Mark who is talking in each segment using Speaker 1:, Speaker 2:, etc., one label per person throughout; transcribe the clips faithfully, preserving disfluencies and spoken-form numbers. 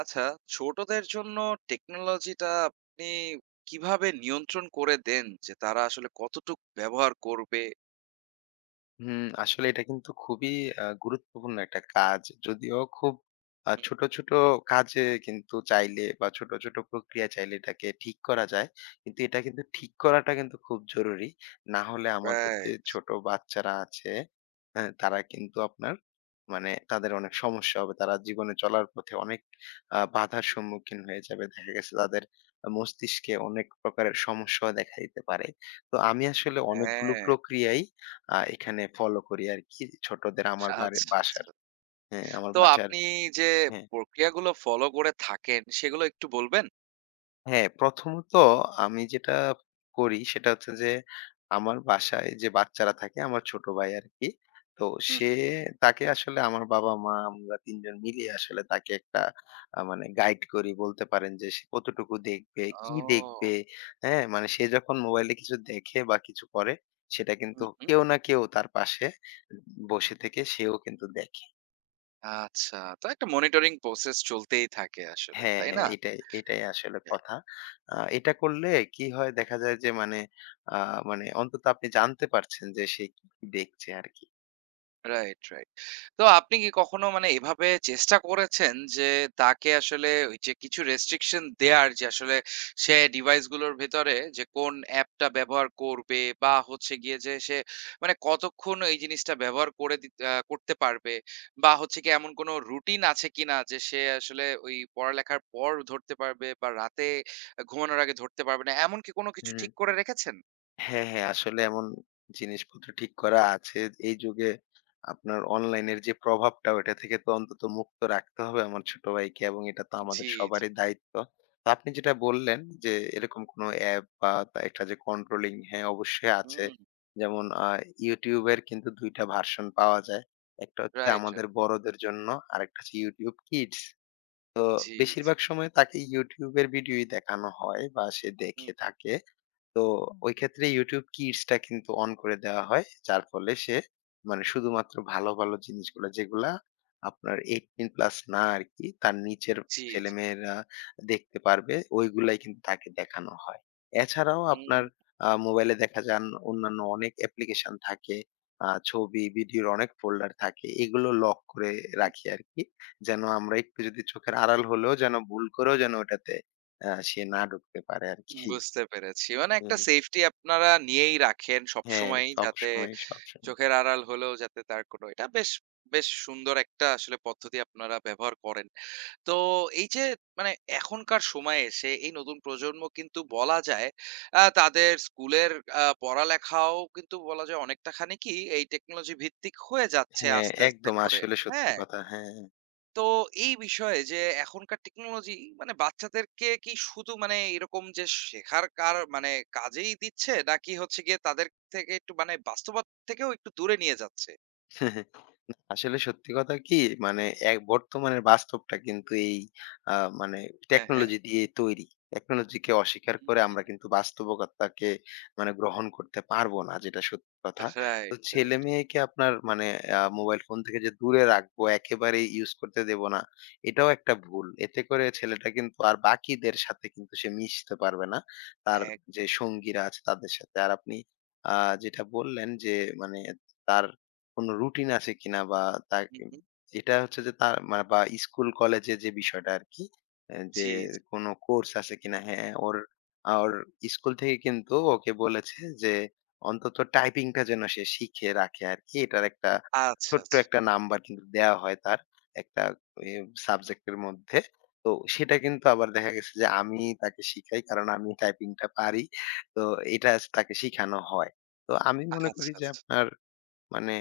Speaker 1: আচ্ছা, ছোটদের জন্য টেকনোলজিটা আপনি কিভাবে নিয়ন্ত্রণ করে দেন? যে তারা আসলে কতটুক ব্যবহার করবে?
Speaker 2: হুম, আসলে এটা কিন্তু খুবই আ গুরুত্বপূর্ণ একটা কাজ। যদিও খুব আ
Speaker 1: হুম।
Speaker 2: ছোট, ছোট কাজে কিন্তু চাইলে বা ছোট, ছোট প্রক্রিয়া চাইলে এটাকে ঠিক করা যায়। কিন্তু এটা কিন্তু ঠিক করাটা কিন্তু খুব জরুরি। না হলে আমাদের যে
Speaker 1: রাইট,
Speaker 2: ছোট বাচ্চারা আছে, হ্যাঁ? তারা কিন্তু আপনার মানে তাদের অনেক সমস্যা হবে। তারা জীবনে চলার পথে অনেক আ বাধার সম্মুখীন হয়ে যাবে। দেখা গেছে তাদের আ মস্তিষ্কে অনেক প্রকারের সমস্যাও দেখা দিতে পারে। তো আমি আসলে অনেকগুলো
Speaker 1: হ্যাঁ।
Speaker 2: প্রক্রিয়াই আ এখানে ফলো করি আরকি ছোটদের আমার বাড়ি
Speaker 1: আচ্ছা,
Speaker 2: বাসার।
Speaker 1: আচ্ছা।
Speaker 2: হ্যাঁ, আমার
Speaker 1: তো
Speaker 2: বাসার।
Speaker 1: আপনি যে
Speaker 2: হ্যাঁ,
Speaker 1: প্রক্রিয়াগুলো ফলো করে থাকেন সেগুলো একটু বলবেন?
Speaker 2: হ্যাঁ, প্রথমত আমি যেটা করি সেটা হচ্ছে যে আমার বাসায় যে বাচ্চারা থাকে আমার ছোট ভাই আরকি। তো
Speaker 1: হুম,
Speaker 2: সে
Speaker 1: হুম।
Speaker 2: তাকে আসলে আমার বাবা-মা আমরা তিন জন মিলিয়ে আসলে তাকে একটা আ মানে গাইড করি বলতে পারেন যে সে কতটুকু দেখবে, কি
Speaker 1: ও!
Speaker 2: দেখবে, হ্যাঁ? মানে সে যখন মোবাইলে কিছু দেখে বা কিছু করে সেটা
Speaker 1: হুম,
Speaker 2: কিন্তু
Speaker 1: হুম।
Speaker 2: কেউ না কেউ তার পাশে বসে থেকে সেও কিন্তু দেখে।
Speaker 1: আচ্ছা। তো একটা মনিটরিং প্রসেস চলতেই থাকে আসলে,
Speaker 2: হ্যাঁ,
Speaker 1: তাই
Speaker 2: হ্যাঁ,
Speaker 1: না?
Speaker 2: এটাই, এটাই আসলে কথা। আ এটা করলে কি হয় দেখা যায় যে মানে আ মানে অন্তত আপনি জানতে পারছেন যে সে কি কি দেখছে আরকি।
Speaker 1: Right, right. তো আপনি কি কখনো মানে এভাবে চেষ্টা করেছেন যে তাকে আসলে ওই যে কিছু রেস্ট্রিকশন দেয়ার যে আসলে সে ডিভাইস গুলোর ভেতরে যে কোন অ্যাপটা ব্যবহার করবে বা হচ্ছে গিয়ে যে সে মানে কতক্ষণ এই জিনিসটা ব্যবহার করে দিত- আহ, করতে পারবে বা হচ্ছে কি এমন কোনো রুটিন আছে কিনা যে সে আসলে ওই পড়ালেখার পর ধরতে পারবে বা রাতে ঘুমানোর আগে ধরতে পারবে না এমন কি কোনো কিছু
Speaker 2: হুম।
Speaker 1: ঠিক করে রেখেছেন?
Speaker 2: হ্যাঁ, হ্যাঁ। আসলে এমন জিনিসপত্র ঠিক করা আছে। এই যুগে আপনার অনলাইনের যে প্রভাবটা ওইটা থেকে তো অন্তত মুক্ত রাখতে হবে আমার ছোট ভাইকে এবং এটা তো আমাদের
Speaker 1: জি, জি।
Speaker 2: সবারই দায়িত্ব। তো আপনি যেটা বললেন যে এরকম কোনো অ্যাপ বা তা একটা যে কন্ট্রোলিং, হ্যাঁ, অবশ্যই আছে।
Speaker 1: হুম।
Speaker 2: যেমন আ YouTube এর কিন্তু দুই টা ভার্সন পাওয়া যায়। একটা হচ্ছে
Speaker 1: রাইট,
Speaker 2: আমাদের
Speaker 1: রাইট।
Speaker 2: বড়দের জন্য, আরেকটা হচ্ছে YouTube Kids। তো
Speaker 1: জি, জি।
Speaker 2: বেশিরভাগ সময় তাকে YouTube এর ভিডিওই দেখানো হয় বা সে
Speaker 1: হুম।
Speaker 2: দেখে থাকে। তো হুম। ওই ক্ষেত্রে YouTube Kids টা কিন্তু অন করে দেওয়া হয়। যার ফলে সে মানে শুধুমাত্র ভালো, ভালো জিনিসগুলা যেগুলা আপনার আঠারো প্লাস না আরকি, তার নিচের
Speaker 1: জি, জি।
Speaker 2: ছেলেমেয়েরা দেখতে পারবে, ওইগুলাই কিন্তু তাকে দেখানো হয়। এছাড়াও আপনার
Speaker 1: হুম।
Speaker 2: আ মোবাইলে দেখা যান অন্যান্য অনেক অ্যাপ্লিকেশন থাকে, আ ছবি, ভিডিওর অনেক ফোল্ডার থাকে। এগুলো লক করে রাখি আরকি। যেন আমরা একটু যদি চোখের আড়াল হলেও যেন ভুল করেও যেন ওটাতে আ সে না ঢুকতে পারে আরকি।
Speaker 1: বুঝতে পেরেছি। মানে একটা
Speaker 2: হুম।
Speaker 1: সেফটি আপনারা নিয়েই রাখেন
Speaker 2: হ্যাঁ,
Speaker 1: সবসময়ই যাতে
Speaker 2: সবসময়, সবসময়।
Speaker 1: চোখের আড়াল হলেও যাতে তার কোনো এটা বেশ, বেশ সুন্দর একটা আসলে পদ্ধতি আপনারা ব্যবহার করেন। তো এই যে মানে এখনকার সময়ে এসে এই নতুন প্রজন্ম কিন্তু বলা যায় আ তাদের স্কুলের আ পড়ালেখাও কিন্তু বলা যায় অনেকটা খানি কি এই টেকনোলজি ভিত্তিক হয়ে যাচ্ছে
Speaker 2: হ্যাঁ,
Speaker 1: আস্তে, আস্তে
Speaker 2: একদম
Speaker 1: করে।
Speaker 2: আসলে সত্যি
Speaker 1: হ্যাঁ?
Speaker 2: কথা। হ্যাঁ।
Speaker 1: তো এই বিষয়ে যে এখনকার টেকনোলজি মানে বাচ্চাদেরকে কি শুধু মানে এরকম যে শেখার কার মানে কাজেই দিচ্ছে নাকি হচ্ছে গিয়ে তাদের থেকে একটু মানে বাস্তবতা থেকেও একটু দূরে নিয়ে যাচ্ছে?
Speaker 2: না, আসলে সত্যি কথা কি মানে এক বর্তমানের বাস্তবটা কিন্তু এই আ মানে
Speaker 1: হ্যাঁ, হ্যাঁ।
Speaker 2: টেকনোলজি দিয়ে তৈরি। টেকনোলজিকে অস্বীকার
Speaker 1: হুম,
Speaker 2: করে আমরা কিন্তু বাস্তবকতাকে মানে গ্রহণ করতে পারবো না, যেটা সত্যি কথা। তো
Speaker 1: রাইট, রাইট।
Speaker 2: ছেলেমেয়েকে আপনার মানে আ মোবাইল ফোন থেকে যে দূরে রাখবো, একেবারেই ইউজ করতে দেব না, এটাও একটা ভুল। এতে করে ছেলেটা কিন্তু আর বাকিদের সাথে কিন্তু সে মিশতে পারবে না। তার
Speaker 1: এক।
Speaker 2: যে সঙ্গীরা আছে তাদের সাথে। আর আপনি আ যেটা বললেন যে মানে তার কোনো রুটিন আছে কিনা বা তা
Speaker 1: হুম, হুম।
Speaker 2: যেটা হচ্ছে যে তার মা বা স্কুল কলেজে যে বিষয়টা আরকি, অ্যা যে
Speaker 1: জি, জি।
Speaker 2: কোনো কোর্স আছে কিনা? হ্যাঁ, ওর আ ওর স্কুল থেকে কিন্তু ওকে বলেছে যে অন্তত টাইপিংটা যেন সে শিখে রাখে আরকি। এটার একটা
Speaker 1: আচ্ছা,
Speaker 2: ছোট্ট
Speaker 1: আচ্ছা।
Speaker 2: একটা নাম্বার কিন্তু দেয়া হয় তার একটা এ সাবজেক্টের মধ্যে। তো সেটা কিন্তু আবার দেখা গেছে যে আমি তাকে শিখাই কারণ আমি টাইপিংটা পারি। তো এটা তাকে শিখানো হয়। তো আমি মনে
Speaker 1: আচ্ছা,
Speaker 2: করি যে
Speaker 1: আচ্ছা।
Speaker 2: আপনার মানে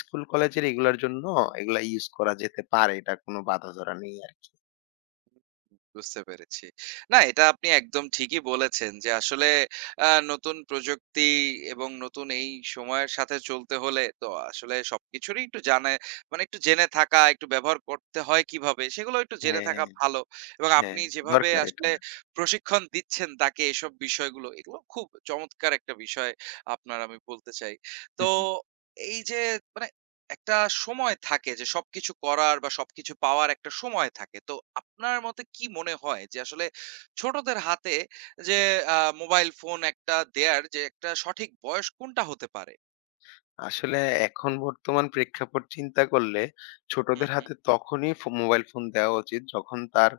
Speaker 2: স্কুল কলেজের এগুলার জন্য এগুলা ইউজ করা যেতে পারে। এটা কোনো বাঁধা ধরা নেই আরকি।
Speaker 1: বুঝতে পেরেছি। না, এটা আপনি একদম ঠিকই বলেছেন যে আসলে আ নতুন প্রযুক্তি এবং নতুন এই সময়ের সাথে চলতে হলে তো আসলে সবকিছুরই একটু জানে মানে একটু জেনে থাকা, একটু ব্যবহার করতে হয় কিভাবে সেগুলো একটু জেনে
Speaker 2: হ্যাঁ,
Speaker 1: থাকা ভালো। এবং
Speaker 2: হ্যাঁ,
Speaker 1: আপনি যেভাবে
Speaker 2: দরকার এটা।
Speaker 1: আসলে প্রশিক্ষণ দিচ্ছেন তাকে এসব বিষয়গুলো, এগুলো খুব চমৎকার একটা বিষয় আপনার আমি বলতে চাই। তো
Speaker 2: হুম, হুম।
Speaker 1: এই যে মানে একটা সময় থাকে যে সবকিছু করার বা সবকিছু পাওয়ার একটা সময় থাকে। তো আপনার মতে কি মনে হয় যে আসলে ছোটদের হাতে যে আ মোবাইল ফোন একটা দেয়ার যে একটা সঠিক বয়স কোনটা হতে পারে?
Speaker 2: আসলে এখন বর্তমান প্রেক্ষাপট চিন্তা করলে
Speaker 1: হুম,
Speaker 2: ছোটদের
Speaker 1: হুম,
Speaker 2: হাতে তখনই ফো মোবাইল ফোন দেওয়া উচিত যখন তার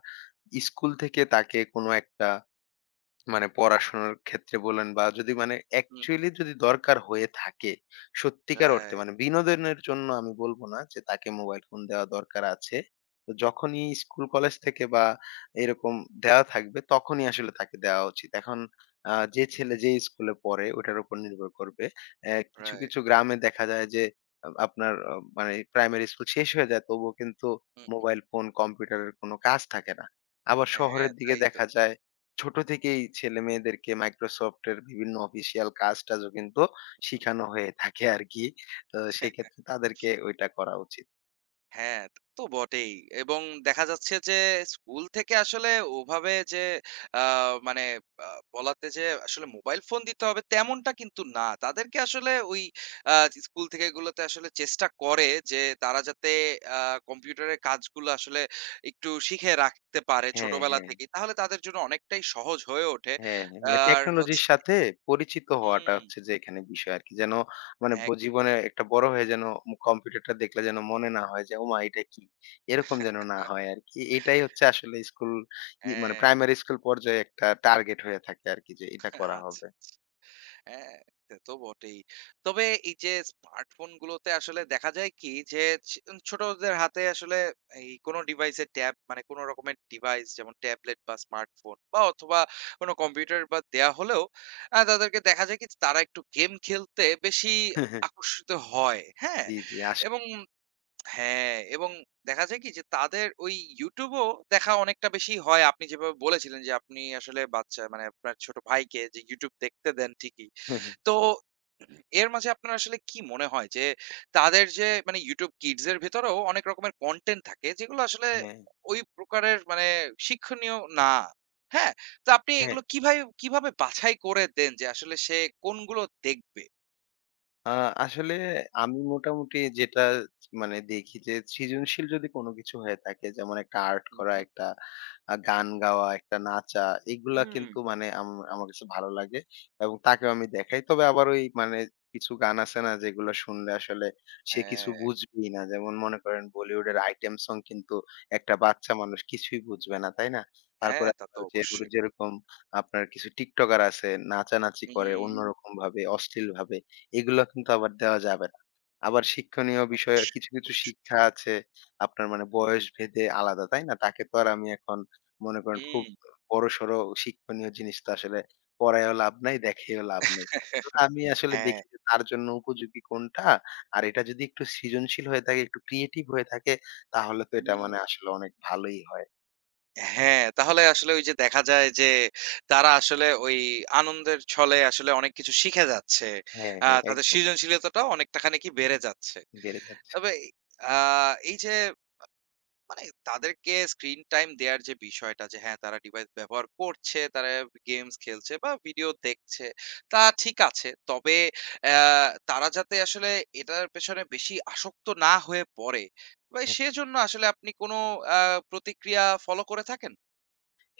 Speaker 2: স্কুল থেকে তাকে কোনো একটা মানে পড়াশোনার ক্ষেত্রে বলেন বা যদি মানে
Speaker 1: হুম।
Speaker 2: অ্যাকচুয়ালি যদি দরকার হয়ে থাকে, সত্যিকার অর্থে
Speaker 1: রাইট,
Speaker 2: মানে বিনোদনের জন্য আমি বলব না যে তাকে মোবাইল ফোন দেওয়া দরকার আছে। তো যখনই স্কুল কলেজ থেকে বা এরকম দেওয়া থাকবে তখনই আসলে তাকে দেওয়া উচিত। এখন আ যে ছেলে যে স্কুলে পড়ে ওটার উপর নির্ভর করবে। অ্যা কিছু,
Speaker 1: রাইট।
Speaker 2: কিছু গ্রামে দেখা যায় যে আ আপনার আ মানে প্রাইমারি স্কুল শেষ হয়ে যায় তবুও কিন্তু
Speaker 1: হুম। Right, right.
Speaker 2: মোবাইল ফোন, কম্পিউটারের কোনো কাজ থাকে না। আবার
Speaker 1: হুম, হ্যাঁ,
Speaker 2: শহরের দিকে
Speaker 1: তাই তো।
Speaker 2: দেখা যায় ছোট থেকেই ছেলেমেয়েদেরকে Microsoft এর বিভিন্ন অফিসিয়াল কাজ-টাজও কিন্তু
Speaker 1: হুম।
Speaker 2: শিখানো হয়ে থাকে আরকি। তো সেক্ষেত্রে তাদেরকে ওইটা করা উচিত।
Speaker 1: হ্যাঁ, তা তো বটেই। এবং দেখা যাচ্ছে যে স্কুল থেকে আসলে ওভাবে যে আ মানে আ বলাতে যে আসলে মোবাইল ফোন দিতে হবে তেমনটা কিন্তু না। তাদেরকে আসলে ওই আ স্কুল থেকে এগুলোতে আসলে চেষ্টা করে যে তারা যাতে আ কম্পিউটারের কাজগুলো আসলে একটু শিখে রাখতে পারে
Speaker 2: হ্যাঁ,
Speaker 1: ছোটবেলা
Speaker 2: হ্যাঁ,
Speaker 1: থেকেই। তাহলে তাদের জন্য অনেকটাই সহজ হয়ে ওঠে।
Speaker 2: হ্যাঁ, হ্যাঁ। মানে
Speaker 1: আর হচ্ছে
Speaker 2: টেকনোলজির সাথে পরিচিত হওয়াটা
Speaker 1: হুম,
Speaker 2: হচ্ছে যে এখানে বিষয় আরকি। যেন মানে ব
Speaker 1: একদমই।
Speaker 2: জীবনে একটা বড় হয়ে যেন ম কম্পিউটারটা দেখলে যেন মনে না হয় যে, "ওমা! এটা কি?" এরকম যেন না হয় আরকি। এটাই হচ্ছে আসলে স্কুল ই মানে
Speaker 1: হ্যাঁ,
Speaker 2: প্রাইমারি স্কুল পর্যায়ে একটা টার্গেট হয়ে থাকে আরকি যে এটা করা
Speaker 1: আচ্ছা।
Speaker 2: হবে।
Speaker 1: হ্যাঁ, সে তো বটেই। তবে এই যে স্মার্টফোনগুলোতে আসলে দেখা যায় কি যে ছি ছোটদের হাতে আসলে এই কোনো ডিভাইসের ট্যাব মানে কোন রকমের ডিভাইস যেমন ট্যাবলেট বা স্মার্টফোন বা অথবা কোনো কম্পিউটার বা দেয়া হলেও আ তাদেরকে দেখা যায় কি তারা একটু গেম খেলতে বেশি আকর্ষিত হয়। হ্যাঁ?
Speaker 2: জি, জি। আস
Speaker 1: এবং হ্যাঁ, এবং দেখা যায় কি যে তাদের ওই YouTube ও দেখা অনেকটা বেশি হয়। আপনি যেভাবে বলেছিলেন যে আপনি আসলে বাচ্চা মানে আপনার ছোট ভাইকে যে YouTube দেখতে দেন ঠিকই। তো এর মাঝে আপনার আসলে কি মনে হয় যে তাদের যে মানে YouTube Kids এর ভেতরেও অনেক রকমের কনটেন্ট থাকে যেগুলো আসলে
Speaker 2: হ্যাঁ,
Speaker 1: ওই প্রকারের মানে শিক্ষণীয় না। হ্যাঁ? তো আপনি
Speaker 2: হ্যাঁ।
Speaker 1: এগুলো কিভাবে কিভাবে বাছাই করে দেন যে আসলে সে কোনগুলো দেখবে?
Speaker 2: আ আসলে আমি মোটামুটি যেটা মানে দেখি যে সৃজনশীল যদি কোনো কিছু হয়ে থাকে যেমন একটা আর্ট
Speaker 1: হুম,
Speaker 2: করা,
Speaker 1: হুম।
Speaker 2: একটা আ গান গাওয়া, একটা নাচা, এগুলা
Speaker 1: হুম।
Speaker 2: কিন্তু মানে আম আমার কাছে ভালো লাগে এবং তাকেও আমি দেখাই। তবে আবার ওই মানে কিছু গান আছে না যেগুলো শুনলে আসলে সে
Speaker 1: হ্যাঁ,
Speaker 2: কিছু বুঝবেই না। যেমন মনে করেন বলিউডের আইটেম সং কিন্তু একটা বাচ্চা মানুষ কিছুই বুঝবে না, তাই না?
Speaker 1: হ্যাঁ
Speaker 2: তারপরে
Speaker 1: তা তো
Speaker 2: আপনার যে
Speaker 1: অবশ্যই।
Speaker 2: যেরকম আপনার কিছু টিকটকার আছে নাচানাচি করে
Speaker 1: হুম,
Speaker 2: অন্যরকম ভাবে, অশ্লীলভাবে। এগুলো কিন্তু আবার দেওয়া যাবে না। আবার শিক্ষণীয় বিষয়ে
Speaker 1: অবশ্যই,
Speaker 2: কিছু, কিছু
Speaker 1: অবশ্যই।
Speaker 2: শিক্ষা আছে আপনার মানে বয়স ভেদে আলাদা, তাই না? তাকে তো আর আমি এখন মনে করেন খুব
Speaker 1: হুম।
Speaker 2: বড়সড় শিক্ষণীয় জিনিস তো আসলে পড়ায়ও লাভ নাই, দেখায়ও লাভ নাই। তো আমি আসলে
Speaker 1: হ্যাঁ।
Speaker 2: দেখি যে তার জন্য উপযোগী কোনটা, আর এটা যদি একটু সৃজনশীল হয়ে থাকে, একটু ক্রিয়েটিভ হয়ে থাকে, তাহলে তো এটা
Speaker 1: হুম।
Speaker 2: মানে আসলে অনেক ভালোই হয়।
Speaker 1: হ্যাঁ, তাহলে আসলে ওই যে দেখা যায় যে তারা আসলে ওই আনন্দের ছলে আসলে অনেক কিছু শিখে যাচ্ছে।
Speaker 2: হ্যাঁ,
Speaker 1: আ
Speaker 2: হ্যাঁ,
Speaker 1: তাদের
Speaker 2: একদম
Speaker 1: সৃজনশীলতাটাও অনেকটা খানিকি বেড়ে যাচ্ছে।
Speaker 2: বেড়ে যাচ্ছে।
Speaker 1: তবে আ এই যে মানে তাদেরকে স্ক্রিন টাইম দেয়ার যে বিষয়টা যে হ্যাঁ, তারা ডিভাইস ব্যবহার করছে, তারা গেমস খেলছে বা ভিডিও দেখছে, তা ঠিক আছে। তবে অ্যা তারা যাতে আসলে এটার পেছনে বেশি আসক্ত না হয়ে পড়ে বা
Speaker 2: হুম।
Speaker 1: সেজন্য আসলে আপনি কোনো আ প্রতিক্রিয়া ফলো করে থাকেন?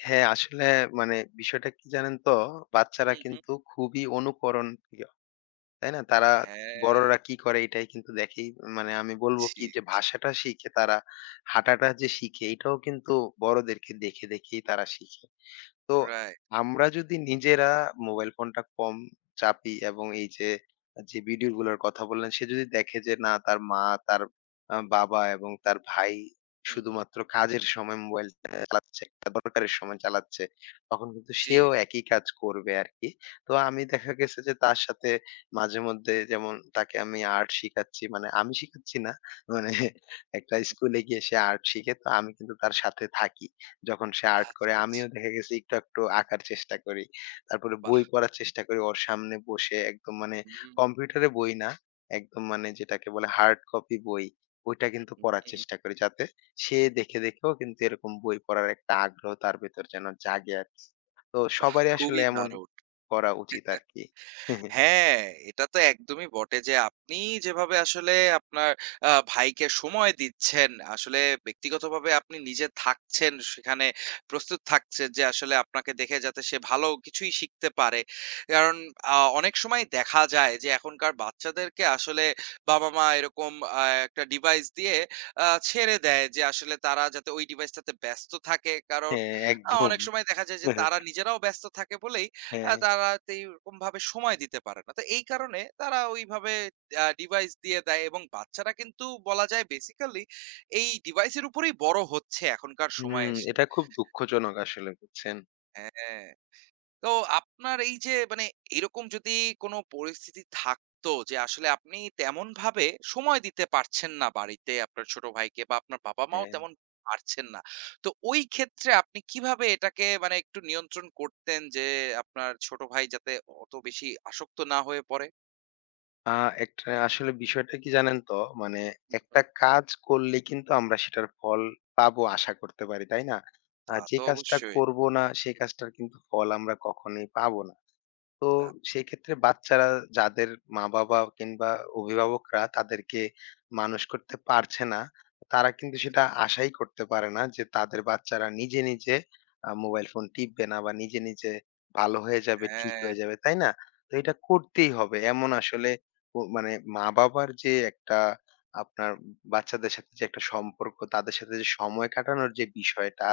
Speaker 2: হ্যাঁ, আসলে মানে বিষয়টা কি জানেন তো? বাচ্চারা
Speaker 1: হু, হু।
Speaker 2: কিন্তু খুবই অনুকরণ, তাই না? তারা
Speaker 1: হ্যাঁ,
Speaker 2: বড়রা কি করে এটাই কিন্তু দেখেই মানে আমি বলবো কি
Speaker 1: জি,
Speaker 2: যে
Speaker 1: জি।
Speaker 2: ভাষাটা শিখে তারা, হাঁটাটা যে শিখে এটাও কিন্তু বড়দেরকে দেখে, দেখেই তারা শিখে। তো
Speaker 1: রাইট।
Speaker 2: আমরা যদি নিজেরা মোবাইল ফোনটা কম চাপি এবং এই যে, যে ভিডিও গুলোর কথা বললেন সে যদি দেখে যে না তার মা, তার আ বাবা এবং তার ভাই
Speaker 1: হুম, হুম।
Speaker 2: শুধুমাত্র কাজের সময় মোবাইলটা চালাচ্ছে, একটা দরকারের সময় চালাচ্ছে, তখন কিন্তু
Speaker 1: জি।
Speaker 2: সেও একই কাজ করবে আরকি। তো আমি দেখা গেছে যে তার সাথে মাঝেমধ্যে যেমন তাকে আমি আর্ট শিখাচ্ছি, মানে আমি শিখাচ্ছি না, মানে একটা
Speaker 1: হুম, হুম।
Speaker 2: স্কুলে গিয়ে সে আর্ট শিখে। তো আমি কিন্তু তার সাথে থাকি। যখন সে আর্ট
Speaker 1: আচ্ছা,
Speaker 2: করে
Speaker 1: আচ্ছা।
Speaker 2: আমিও দেখা গেছে একটু একটু আঁকার চেষ্টা করি। তারপরে
Speaker 1: বাহ!
Speaker 2: বই পড়ার চেষ্টা করি ওর সামনে বসে একদম মানে
Speaker 1: হুম,
Speaker 2: কম্পিউটারে বই না, একদম মানে যেটাকে বলে হার্ড কপি বই, ওইটা কিন্তু পড়ার
Speaker 1: হুম।
Speaker 2: চেষ্টা করি যাতে সে দেখে দেখেও কিন্তু এরকম বই পড়ার একটা আগ্রহ তার ভেতর যেন জাগে আরকি। তো
Speaker 1: বাহ!
Speaker 2: সবারই আসলে
Speaker 1: খুবই
Speaker 2: এমন
Speaker 1: দারুণ।
Speaker 2: করা উচিত আরকি।
Speaker 1: হ্যাঁ, এটা তো একদমই বটে যে আপনি যেভাবে আসলে আপনার আ ভাইকে সময় দিচ্ছেন, আসলে ব্যক্তিগতভাবে আপনি নিজে থাকছেন সেখানে, প্রস্তুত থাকছেন যে আসলে আপনাকে দেখে যাতে সে ভালো কিছুই শিখতে পারে। কারণ আ অনেক সময় দেখা যায় যে এখনকার বাচ্চাদেরকে আসলে বাবা-মা এরকম আ একটা ডিভাইস দিয়ে আ ছেড়ে দেয় যে আসলে তারা যাতে ওই ডিভাইসটাতে ব্যস্ত থাকে। কারণ
Speaker 2: হ্যাঁ,
Speaker 1: আ
Speaker 2: একদম।
Speaker 1: অনেক সময় দেখা যায় যে তারা নিজেরাও ব্যস্ত থাকে বলেই আ
Speaker 2: হ্যাঁ,
Speaker 1: তারা তো এইরকমভাবে সময় দিতে পারে না। তো এই কারণে তারা ওইভাবে আ ডিভাইস দিয়ে দেয় এবং বাচ্চারা কিন্তু বলা যায় বেসিক্যালি এই ডিভাইসের উপরেই বড় হচ্ছে এখনকার সময়ে
Speaker 2: হুম,
Speaker 1: এসে।
Speaker 2: এটা খুব দুঃখজনক আসলে, বুঝছেন?
Speaker 1: হ্যাঁ। তো আপনার এই যে মানে এরকম যদি কোনো পরিস্থিতি থাকতো যে আসলে আপনি তেমন ভাবে সময় দিতে পারছেন না বাড়িতে আপনার ছোট ভাইকে বা আপনার বাবা মাও
Speaker 2: হ্যাঁ।
Speaker 1: তেমন পারছেন না, তো ওই ক্ষেত্রে আপনি কিভাবে এটাকে মানে একটু নিয়ন্ত্রণ করতেন যে আপনার ছোট ভাই যাতে অত বেশি আসক্ত না হয়ে পড়ে?
Speaker 2: আ একটা আসলে বিষয়টা কি জানেন তো? মানে একটা
Speaker 1: হুম,
Speaker 2: কাজ করলে কিন্তু আমরা সেটার ফল পাবো আশা করতে পারি, তাই না?
Speaker 1: তা
Speaker 2: আর যে
Speaker 1: তো
Speaker 2: কাজটা
Speaker 1: অবশ্যই।
Speaker 2: করব না, সেই কাজটার কিন্তু ফল আমরা কখনোই পাবো না। তো
Speaker 1: না।
Speaker 2: সেই ক্ষেত্রে বাচ্চারা যাদের মা-বাবা কিংবা অভিভাবকরা তাদেরকে মানুষ করতে পারছে না, তারা কিন্তু
Speaker 1: জি,
Speaker 2: সেটা আশাই করতে পারে না যে তাদের বাচ্চারা নিজে, নিজে আ মোবাইল ফোন টিপবে না বা নিজে, নিজে ভালো হয়ে যাবে, ঠিক
Speaker 1: হ্যাঁ।
Speaker 2: হয়ে যাবে, তাই না? তো এটা করতেই হবে। এমন আসলে ও মানে মা-বাবার যে একটা আপনার বাচ্চাদের সাথে যে একটা সম্পর্ক, তাদের সাথে যে সময় কাটানোর যে বিষয়টা,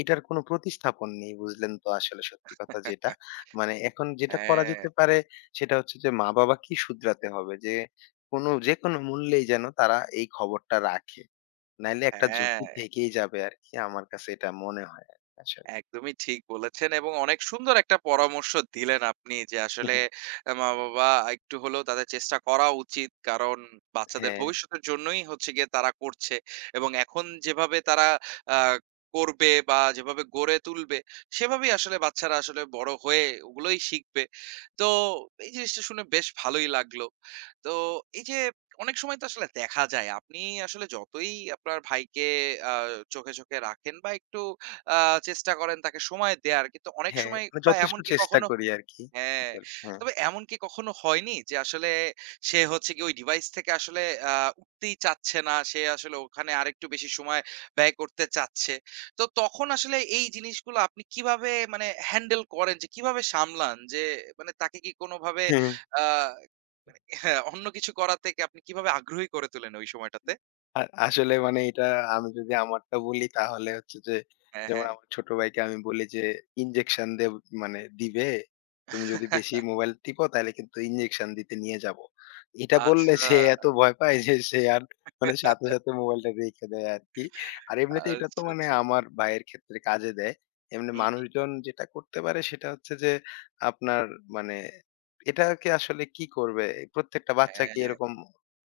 Speaker 2: এটার কোনো প্রতিস্থাপন নেই। বুঝলেন তো আসলে সত্যি কথা যেটা। মানে এখন যেটা করা
Speaker 1: হ্যাঁ।
Speaker 2: যেতে পারে সেটা হচ্ছে যে মা-বাবাকেই শুধরাতে হবে যে কোনো যেকোনো মূল্যেই যেন তারা এই খবরটা রাখে। নাইলে একটা ঝুঁকি
Speaker 1: হ্যাঁ,
Speaker 2: থেকেই যাবে আরকি। আমার কাছে এটা মনে হয় আরকি আসলে।
Speaker 1: একদমই ঠিক বলেছেন এবং অনেক সুন্দর একটা পরামর্শ দিলেন আপনি যে আসলে মা-বাবা একটু হলেও তাদের চেষ্টা করা উচিত, কারণ বাচ্চাদের
Speaker 2: হ্যাঁ,
Speaker 1: ভবিষ্যতের জন্যই হচ্ছে গিয়ে তারা করছে। এবং এখন যেভাবে তারা আহ, করবে বা যেভাবে গড়ে তুলবে সেভাবেই আসলে বাচ্চারা আসলে বড় হয়ে ওগুলোই শিখবে। তো এই জিনিসটা শুনে বেশ ভালোই লাগলো। তো এই যে অনেক সময় তো আসলে দেখা যায় আপনি আসলে যতই আপনার ভাইকে আহ, চোখে চোখে রাখেন বা একটু আ চেষ্টা করেন তাকে সময় দেয়ার। কিন্তু অনেক
Speaker 2: হ্যাঁ,
Speaker 1: সময়
Speaker 2: মানে
Speaker 1: বা
Speaker 2: যথেষ্ট
Speaker 1: এমনকি
Speaker 2: চেষ্টা
Speaker 1: কখনো
Speaker 2: করি আরকি
Speaker 1: হ্যাঁ,
Speaker 2: আসলে।
Speaker 1: তবে এমনকি কখনো হয়নি যে আসলে সে হচ্ছে গিয়ে ওই ডিভাইস থেকে আসলে আ উঠতেই চাচ্ছে না। সে আসলে ওখানে আরেকটু বেশি সময় ব্যয় করতে চাচ্ছে। তো তখন আসলে এই জিনিসগুলো আপনি কিভাবে মানে হ্যান্ডেল করেন যে কিভাবে সামলান? যে মানে তাকে কি কোনোভাবে
Speaker 2: হ্যাঁ।
Speaker 1: আ হ্যাঁ, অন্য কিছু করা থেকে আপনি কিভাবে আগ্রহী করে তোলেন ওই সময়টাতে?
Speaker 2: আ আসলে মানে এটা আমি যদি আমারটা বলি তাহলে হচ্ছে যে,
Speaker 1: হ্যাঁ,
Speaker 2: যেমন
Speaker 1: হ্যাঁ।
Speaker 2: আমার ছোট ভাইকে আমি বলি যে, "ইনজেকশন দেব মানে দিবে। তুমি যদি বেশি মোবাইল টিপো তাইলে কিন্তু ইনজেকশন দিতে নিয়ে যাবো।" এটা বললে
Speaker 1: আচ্ছা।
Speaker 2: সে এত ভয় পায় যে সে আর মানে সাথে, সাথে মোবাইলটা রেখে দেয় আরকি। আর এমনিতে এটা তো
Speaker 1: আচ্ছা,
Speaker 2: মানে
Speaker 1: আচ্ছা।
Speaker 2: আমার ভাইয়ের ক্ষেত্রে কাজে দেয়। এমনি
Speaker 1: হুম,
Speaker 2: মানুষজন যেটা করতে পারে সেটা হচ্ছে যে, আপনার মানে এটাকে আসলে কি করবে? প্রত্যেকটা বাচ্চাকে
Speaker 1: হ্যাঁ।
Speaker 2: এরকম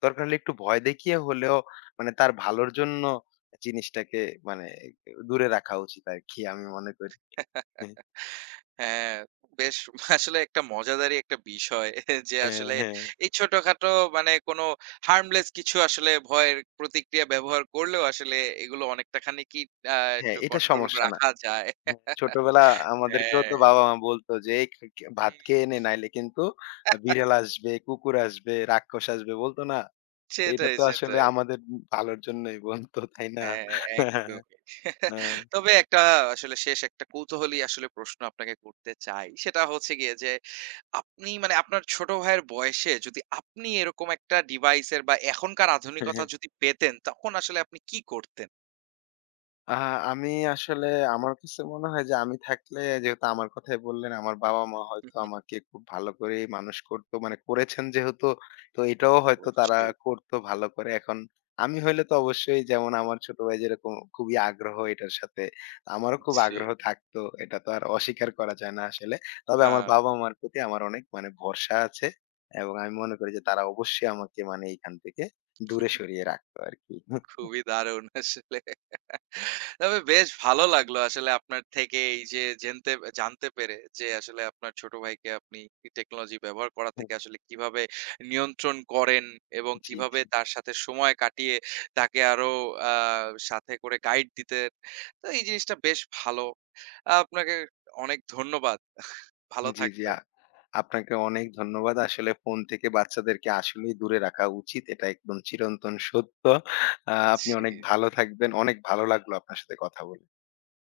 Speaker 2: দরকার হলে একটু ভয় দেখিয়ে হলেও মানে তার ভালোর জন্য জিনিসটাকে মানে দূরে রাখা উচিত আরকি, আমি মনে করি। হ্যাঁ,
Speaker 1: হ্যাঁ, বেশ আসলে একটা মজাদারই একটা বিষয়, যে
Speaker 2: হ্যাঁ,
Speaker 1: আসলে
Speaker 2: হ্যাঁ,
Speaker 1: এই ছোটখাটো মানে কোনো harmless কিছু আসলে ভয়ের প্রতিক্রিয়া ব্যবহার করলেও আসলে এগুলো অনেকটা খানি কি আ
Speaker 2: হ্যাঁ,
Speaker 1: একটু
Speaker 2: এটা
Speaker 1: কন্ট্রোল
Speaker 2: সমস্যা না।
Speaker 1: রাখা যায়।
Speaker 2: হুম। ছোটবেলা আমাদেরকেও
Speaker 1: হ্যাঁ,
Speaker 2: তো বাবা-মা বলত যে, "এই খে খে ভাত
Speaker 1: হুম,
Speaker 2: খেয়ে নে নাইলে কিন্তু আ বিড়াল আসবে, কুকুর আসবে, রাক্ষস আসবে" বলত না? তো এটা
Speaker 1: সেটাই,
Speaker 2: তো আসলে
Speaker 1: সেটাই।
Speaker 2: আমাদের ভালোর জন্যই বলত, তাই না?
Speaker 1: হ্যাঁ, একদমই।
Speaker 2: হ্যাঁ।
Speaker 1: তবে একটা আসলে শেষ একটা কৌতূহলী আসলে প্রশ্ন আপনাকে করতে চাই। সেটা হচ্ছে গিয়ে যে, আপনি মানে আপনার ছোট ভাইয়ের বয়সে যদি আপনি এরকম একটা ডিভাইসের বা এখনকার আধুনিকতা
Speaker 2: হ্যাঁ।
Speaker 1: যদি পেতেন, তখন আসলে আপনি কি করতেন?
Speaker 2: আ আমি আসলে আমার কাছে মনে হয় যে আমি থাকলে যেহেতু আমার কথাই বললেন, আমার বাবা-মা হয়তো আমাকে খুব ভালো করেই মানুষ করত। মানে করেছেন যেহেতু, তো এটাও হয়তো তারা
Speaker 1: অবশ্যই।
Speaker 2: করত ভালো করে। এখন আমি হইলে তো অবশ্যই যেমন আমার ছোট ভাই যেরকম খুবই আগ্রহ এটার সাথে, আমারও খুব
Speaker 1: জি।
Speaker 2: আগ্রহ থাকতো। এটা তো আর অস্বীকার করা যায় না আসলে। তবে
Speaker 1: না।
Speaker 2: আমার বাবা-মার প্রতি আমার অনেক মানে ভরসা আছে এবং আমি মনে করি যে তারা অবশ্যই আমাকে মানে এইখান থেকে দূরে সরিয়ে রাখতো আরকি।
Speaker 1: খুবই দারুণ আসলে। তবে বেশ ভালো লাগলো আসলে আপনার থেকে এই যে জেনতে জানতে পেরে যে আসলে আপনার ছোট ভাইকে আপনি টেকনোলজি ব্যবহার করা থেকে আসলে কিভাবে নিয়ন্ত্রণ করেন এবং
Speaker 2: জি,
Speaker 1: কিভাবে
Speaker 2: জি।
Speaker 1: তার সাথে সময় কাটিয়ে তাকে আরো আ সাথে করে গাইড দিতেন। তো এই জিনিসটা বেশ ভালো। আপনাকে অনেক ধন্যবাদ। ভালো
Speaker 2: জি, জি।
Speaker 1: থাকবেন।
Speaker 2: আ আপনাকে অনেক ধন্যবাদ। আসলে ফোন থেকে বাচ্চাদেরকে আসলেই দূরে রাখা উচিত। এটা একদম চিরন্তন সত্য। আ আপনি
Speaker 1: জি।
Speaker 2: অনেক ভালো থাকবেন। অনেক ভালো লাগলো আপনার সাথে কথা বলে।